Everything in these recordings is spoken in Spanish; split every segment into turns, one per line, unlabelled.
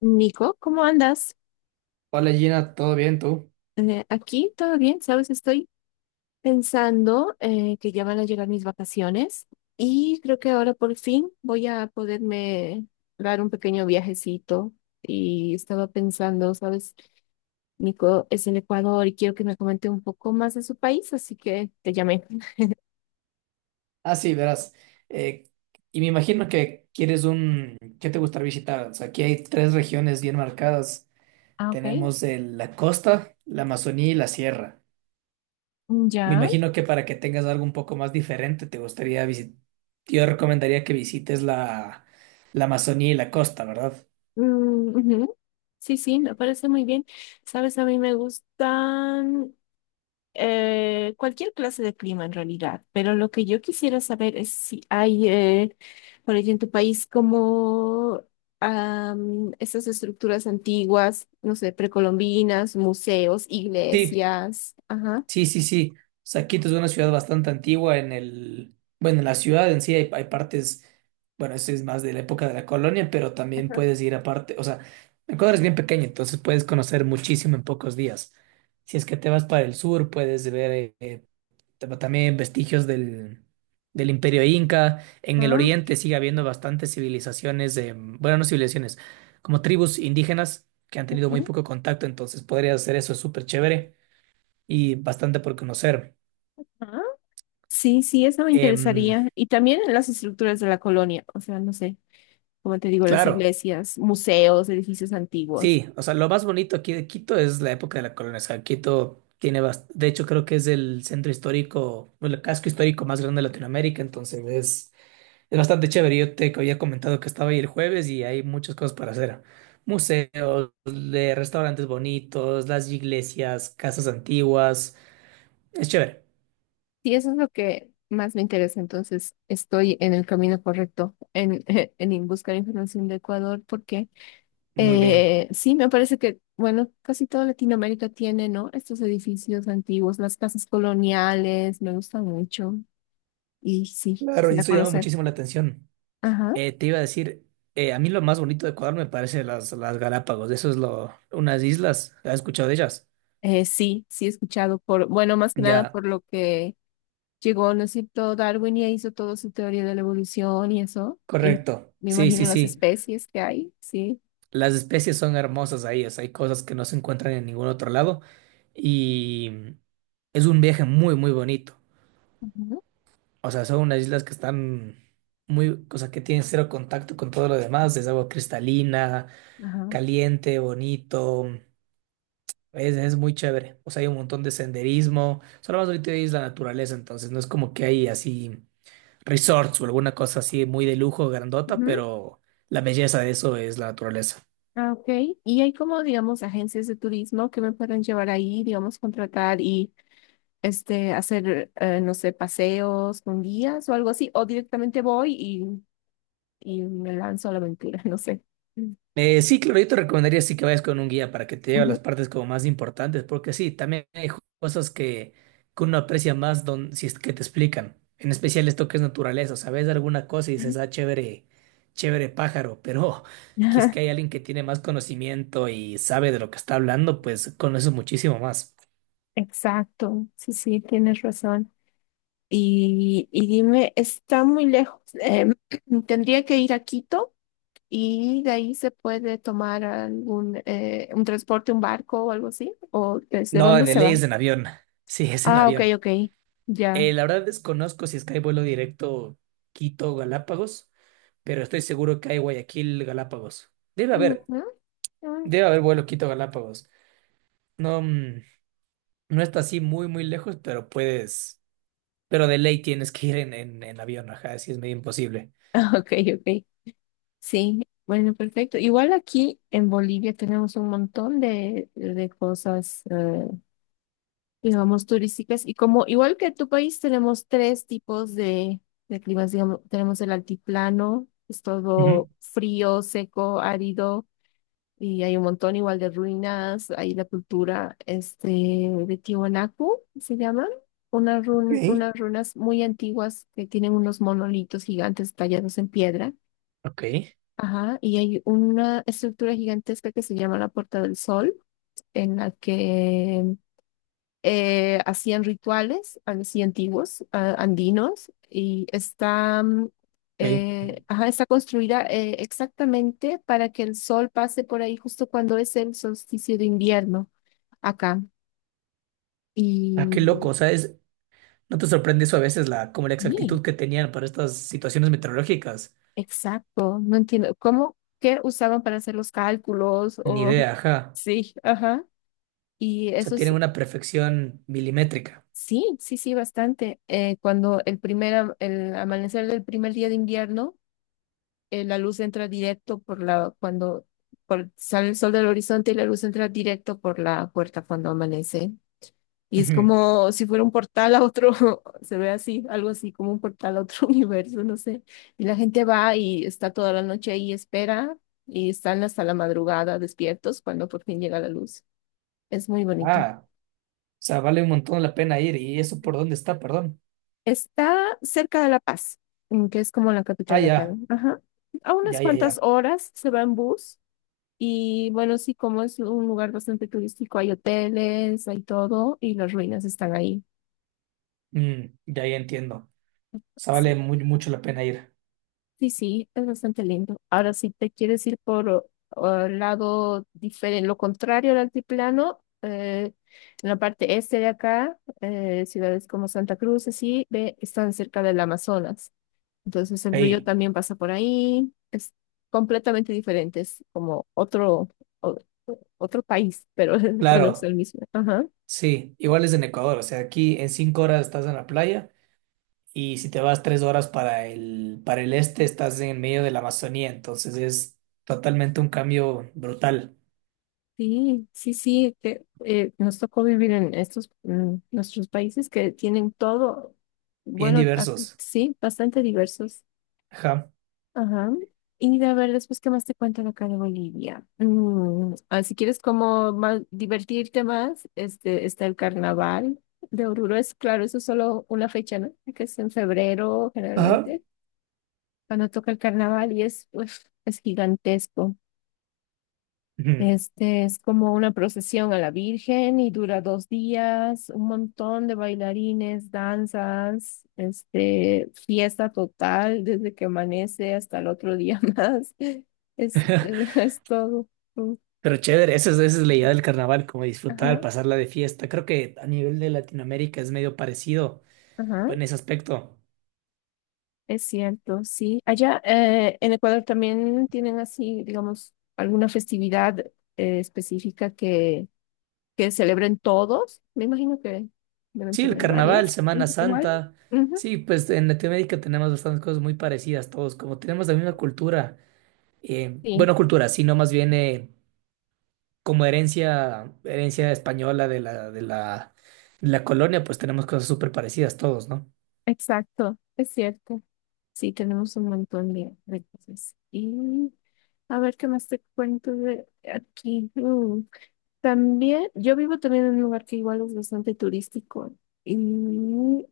Nico, ¿cómo andas?
Hola Gina, ¿todo bien tú?
Aquí todo bien, ¿sabes? Estoy pensando que ya van a llegar mis vacaciones y creo que ahora por fin voy a poderme dar un pequeño viajecito. Y estaba pensando, ¿sabes? Nico es del Ecuador y quiero que me comente un poco más de su país, así que te llamé.
Ah, sí, verás. eh, y me imagino que quieres un... ¿Qué te gustaría visitar? O sea, aquí hay tres regiones bien marcadas.
Ah, ok.
Tenemos la costa, la Amazonía y la sierra. Me
Ya.
imagino que para que tengas algo un poco más diferente, te gustaría visitar... Yo recomendaría que visites la Amazonía y la costa, ¿verdad?
Mm, ujú. Sí, sí, me parece muy bien. ¿Sabes? A mí me gustan. Cualquier clase de clima en realidad, pero lo que yo quisiera saber es si hay, por allí en tu país, como esas estructuras antiguas, no sé, precolombinas, museos,
Sí,
iglesias. Ajá.
sí. O sea, Quito es una ciudad bastante antigua en el, bueno, en la ciudad en sí hay partes, bueno, eso es más de la época de la colonia, pero también
Ajá.
puedes ir aparte, o sea, Ecuador es bien pequeño, entonces puedes conocer muchísimo en pocos días. Si es que te vas para el sur, puedes ver también vestigios del Imperio Inca. En el
Ah,
oriente sigue habiendo bastantes civilizaciones, bueno, no civilizaciones, como tribus indígenas que han tenido muy
ujú,
poco contacto, entonces podrías hacer eso, es súper chévere y bastante por conocer.
ajá. Sí, sí, eso me
Em,
interesaría. Y también las estructuras de la colonia, o sea, no sé, como te digo, las
claro,
iglesias, museos, edificios antiguos.
sí, o sea, lo más bonito aquí de Quito es la época de la colonización. Quito tiene, de hecho, creo que es el centro histórico, o el casco histórico más grande de Latinoamérica, entonces es bastante chévere. Yo te había comentado que estaba ahí el jueves y hay muchas cosas para hacer. Museos, de restaurantes bonitos, las iglesias, casas antiguas. Es chévere.
Sí, eso es lo que más me interesa. Entonces, estoy en el camino correcto en, en buscar información de Ecuador porque
Muy bien.
sí, me parece que, bueno, casi toda Latinoamérica tiene, ¿no? Estos edificios antiguos, las casas coloniales, me gusta mucho y sí,
Claro, y
quisiera
eso llama
conocer.
muchísimo la atención.
Ajá.
Te iba a decir, a mí lo más bonito de Ecuador me parece las Galápagos. Eso es lo, unas islas. ¿Has escuchado de ellas?
Sí, sí he escuchado por, bueno, más que nada por
Ya,
lo que llegó, ¿no es cierto? Darwin y hizo toda su teoría de la evolución y eso. Y
correcto.
me
Sí,
imagino
sí,
las
sí.
especies que hay, sí.
Las especies son hermosas ahí. O sea, hay cosas que no se encuentran en ningún otro lado. Y es un viaje muy, muy bonito.
Ujú.
O sea, son unas islas que están muy, o sea, que tienen cero contacto con todo lo demás. Es agua cristalina,
Ajá.
caliente, bonito. Es muy chévere. O sea, hay un montón de senderismo. Solo más ahorita es la naturaleza, entonces no es como que hay así resorts o alguna cosa así muy de lujo, grandota,
Ujú,
pero la belleza de eso es la naturaleza.
ah, ok, y hay como, digamos, agencias de turismo que me pueden llevar ahí, digamos, contratar y este, hacer, no sé, paseos con guías o algo así, o directamente voy y me lanzo a la aventura, no sé. Mm,
Sí, claro, yo te recomendaría sí que vayas con un guía para que te lleve a
ujú,
las partes como más importantes, porque sí, también hay cosas que uno aprecia más don, si es que te explican. En especial esto que es naturaleza, sabes alguna cosa y
ujú.
dices, ah, chévere, chévere pájaro, pero que es que hay alguien que tiene más conocimiento y sabe de lo que está hablando, pues conoces muchísimo más.
Exacto, sí, sí, tienes razón. Y dime, está muy lejos. Tendría que ir a Quito y de ahí se puede tomar algún un transporte, un barco o algo así, o desde
No,
dónde
de
se
ley
va.
es en avión. Sí, es en
Ah, ok,
avión.
ok. Ya.
La verdad desconozco si es que hay vuelo directo Quito-Galápagos, pero estoy seguro que hay Guayaquil-Galápagos.
Ujú, ujú.
Debe haber vuelo Quito-Galápagos. No, no está así muy, muy lejos, pero puedes, pero de ley tienes que ir en avión, ajá, así es medio imposible.
Ah, ok, ok. Sí, bueno, perfecto. Igual aquí en Bolivia tenemos un montón de cosas, digamos, turísticas. Y como igual que tu país, tenemos tres tipos de climas, digamos, tenemos el altiplano, es todo
Ujú.
frío, seco, árido. Y hay un montón igual de ruinas, hay la cultura este, de Tiwanaku, se llaman, unas,
Ok.
unas runas muy antiguas que tienen unos monolitos gigantes tallados en piedra,
Ok,
ajá, y hay una estructura gigantesca que se llama la Puerta del Sol, en la que hacían rituales así antiguos, andinos, y está,
ok.
ajá, está construida exactamente para que el sol pase por ahí justo cuando es el solsticio de invierno acá.
Ah, qué loco,
Y
o sea, es, ¿no te sorprende eso a veces como la
sí,
exactitud que tenían para estas situaciones meteorológicas?
exacto, no entiendo cómo, qué usaban para hacer los cálculos
Ni
o
idea, ajá.
sí, ajá. Y
O sea,
eso
tienen
es,
una perfección milimétrica.
sí, sí, sí, bastante. Cuando el primer, el amanecer del primer día de invierno la luz entra directo por la, cuando sale el sol del horizonte y la luz entra directo por la puerta cuando amanece. Y es
Ujú.
como si fuera un portal a otro, se ve así, algo así como un portal a otro universo, no sé. Y la gente va y está toda la noche ahí, espera, y están hasta la madrugada despiertos cuando por fin llega la luz. Es muy bonito.
Ah. Sea, vale un montón la pena ir. ¿Y eso por dónde está? Perdón.
Está cerca de La Paz, mm, que es como la
Ah,
capital de acá. ¿No? Ajá. A unas cuantas
ya.
horas se va en bus. Y bueno, sí, como es un lugar bastante turístico, hay hoteles, hay todo y las ruinas están ahí.
Ya, ya entiendo. O sea, vale
Sí,
muy, mucho la pena ir.
sí, sí, es bastante lindo. Ahora, si te quieres ir por el lado diferente, lo contrario al altiplano, en la parte este de acá, ciudades como Santa Cruz, así, ve, están cerca del Amazonas. Entonces el río
Ahí,
también pasa por ahí, es completamente diferente, es como otro, o- otro país, pero bueno, es el
claro,
mismo. Ajá.
sí. Igual es en Ecuador. O sea, aquí en 5 horas estás en la playa y si te vas 3 horas para para el este, estás en medio de la Amazonía. Entonces es totalmente un cambio brutal.
Sí, sí, sí, que nos tocó vivir en estos nuestros países que tienen todo,
Bien
bueno, aquí
diversos.
sí, bastante diversos.
Ajá.
Ajá. Y a ver, después, ¿qué más te cuentan acá de Bolivia? Mm, ah, si quieres como más, divertirte más, este, está el carnaval de Oruro. Es claro, eso es solo una fecha, ¿no? Que es en febrero
Ajá.
generalmente, cuando toca el carnaval y es, uf, es gigantesco.
Ujú.
Este es como una procesión a la Virgen y dura 2 días, un montón de bailarines, danzas, este, fiesta total desde que amanece hasta el otro día más. Es todo.
Pero chévere, esa es la idea del carnaval, como disfrutar,
Ajá,
pasarla de fiesta. Creo que a nivel de Latinoamérica es medio parecido
ajá,
en ese aspecto.
es cierto, sí. Allá en Ecuador también tienen así, digamos, alguna festividad específica que celebren todos. Me imagino que deben
Sí, el
tener
carnaval,
varias. Ujú,
Semana
igual.
Santa. Sí, pues en Latinoamérica tenemos bastantes cosas muy parecidas todos, como tenemos la misma cultura,
Sí,
bueno, cultura, sino más bien como herencia, herencia española de de la colonia, pues tenemos cosas súper parecidas todos, ¿no?
exacto, es cierto. Sí, tenemos un montón de cosas. Y a ver qué más te cuento de aquí. Mm, también, yo vivo también en un lugar que igual es bastante turístico. Y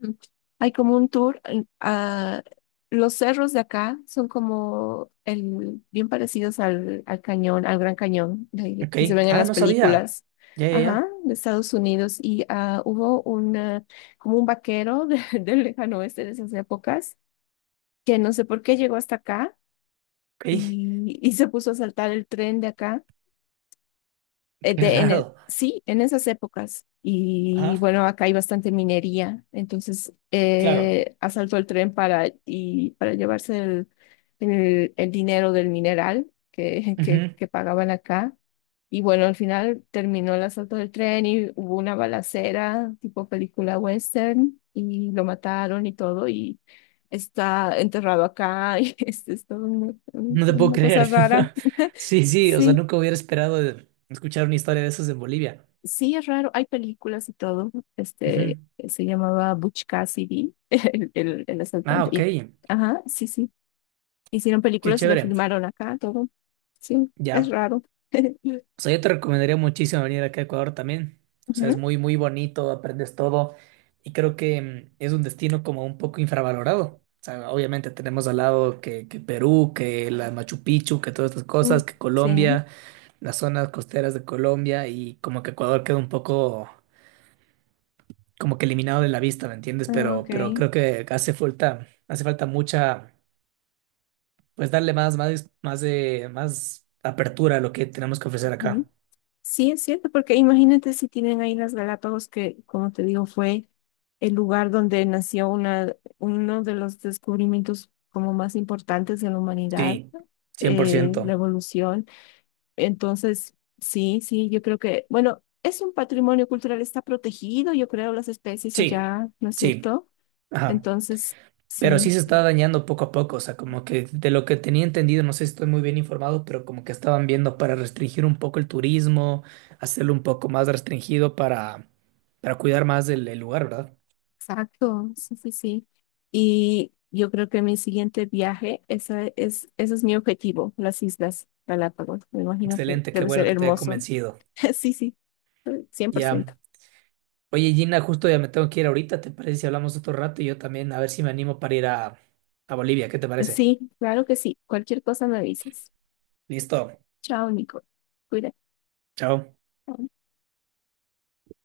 mm, hay como un tour a los cerros de acá son como el, bien parecidos al, al cañón, al Gran Cañón
Ok.
que se ven en
Ah,
las
no sabía.
películas,
Ya, ya,
ajá,
ya.
de Estados Unidos. Y ah, hubo una, como un vaquero del lejano oeste de esas épocas que no sé por qué llegó hasta acá
Ok.
y se puso a saltar el tren de acá
Qué raro.
sí, en esas épocas. Y
Ajá.
bueno, acá hay bastante minería, entonces
Claro.
asaltó el tren para, y, para llevarse el dinero del mineral que,
Ujú.
que pagaban acá. Y bueno, al final terminó el asalto del tren y hubo una balacera tipo película western y lo mataron y todo y está enterrado acá y es todo
No te puedo
una cosa
creer.
rara.
Sí, sí, o sea,
Sí.
nunca hubiera esperado escuchar una historia de esas en Bolivia.
Sí, es raro, hay películas y todo. Este
Ujú.
se llamaba Butch Cassidy, el
Ah,
asaltante.
ok.
Y, ajá, sí, sí. Hicieron
Qué
películas y le
chévere.
filmaron acá todo. Sí, es
Ya.
raro.
O sea, yo te recomendaría muchísimo venir acá a Ecuador también. O sea, es
Ujú.
muy, muy bonito, aprendes todo. Y creo que es un destino como un poco infravalorado. O sea, obviamente tenemos al lado que Perú, que la Machu Picchu, que todas estas
Mm,
cosas, que
sí,
Colombia, las zonas costeras de Colombia y como que Ecuador queda un poco como que eliminado de la vista, ¿me entiendes?
ah, ok.
Pero creo que hace falta mucha, pues darle más apertura a lo que tenemos que ofrecer
Ujú.
acá.
Sí, es cierto, porque imagínate si tienen ahí las Galápagos, que como te digo, fue el lugar donde nació una, uno de los descubrimientos como más importantes de la humanidad,
Sí, cien por ciento.
la evolución. Entonces, sí, sí, yo creo que, bueno, es un patrimonio cultural, está protegido, yo creo, las especies
Sí,
allá, ¿no es
sí,
cierto?
ajá.
Entonces,
Pero
sí,
sí se
sí,
está dañando poco a poco, o sea, como que de lo que tenía entendido, no sé si estoy muy bien informado, pero como que estaban viendo para restringir un poco el turismo, hacerlo un poco más restringido para cuidar más el lugar, ¿verdad?
exacto, sí, sí, sí. Y yo creo que mi siguiente viaje, esa es, ese es mi objetivo, las Islas Galápagos. Me imagino que
Excelente, qué
debe
bueno
ser
que te haya
hermoso.
convencido.
Sí, sí, cien por
Ya.
ciento
Oye, Gina, justo ya me tengo que ir ahorita, ¿te parece si hablamos otro rato? Y yo también, a ver si me animo para ir a Bolivia, ¿qué te parece?
Sí, claro que sí. Cualquier cosa me avisas.
Listo,
Chao, Nico. Cuídate.
chao.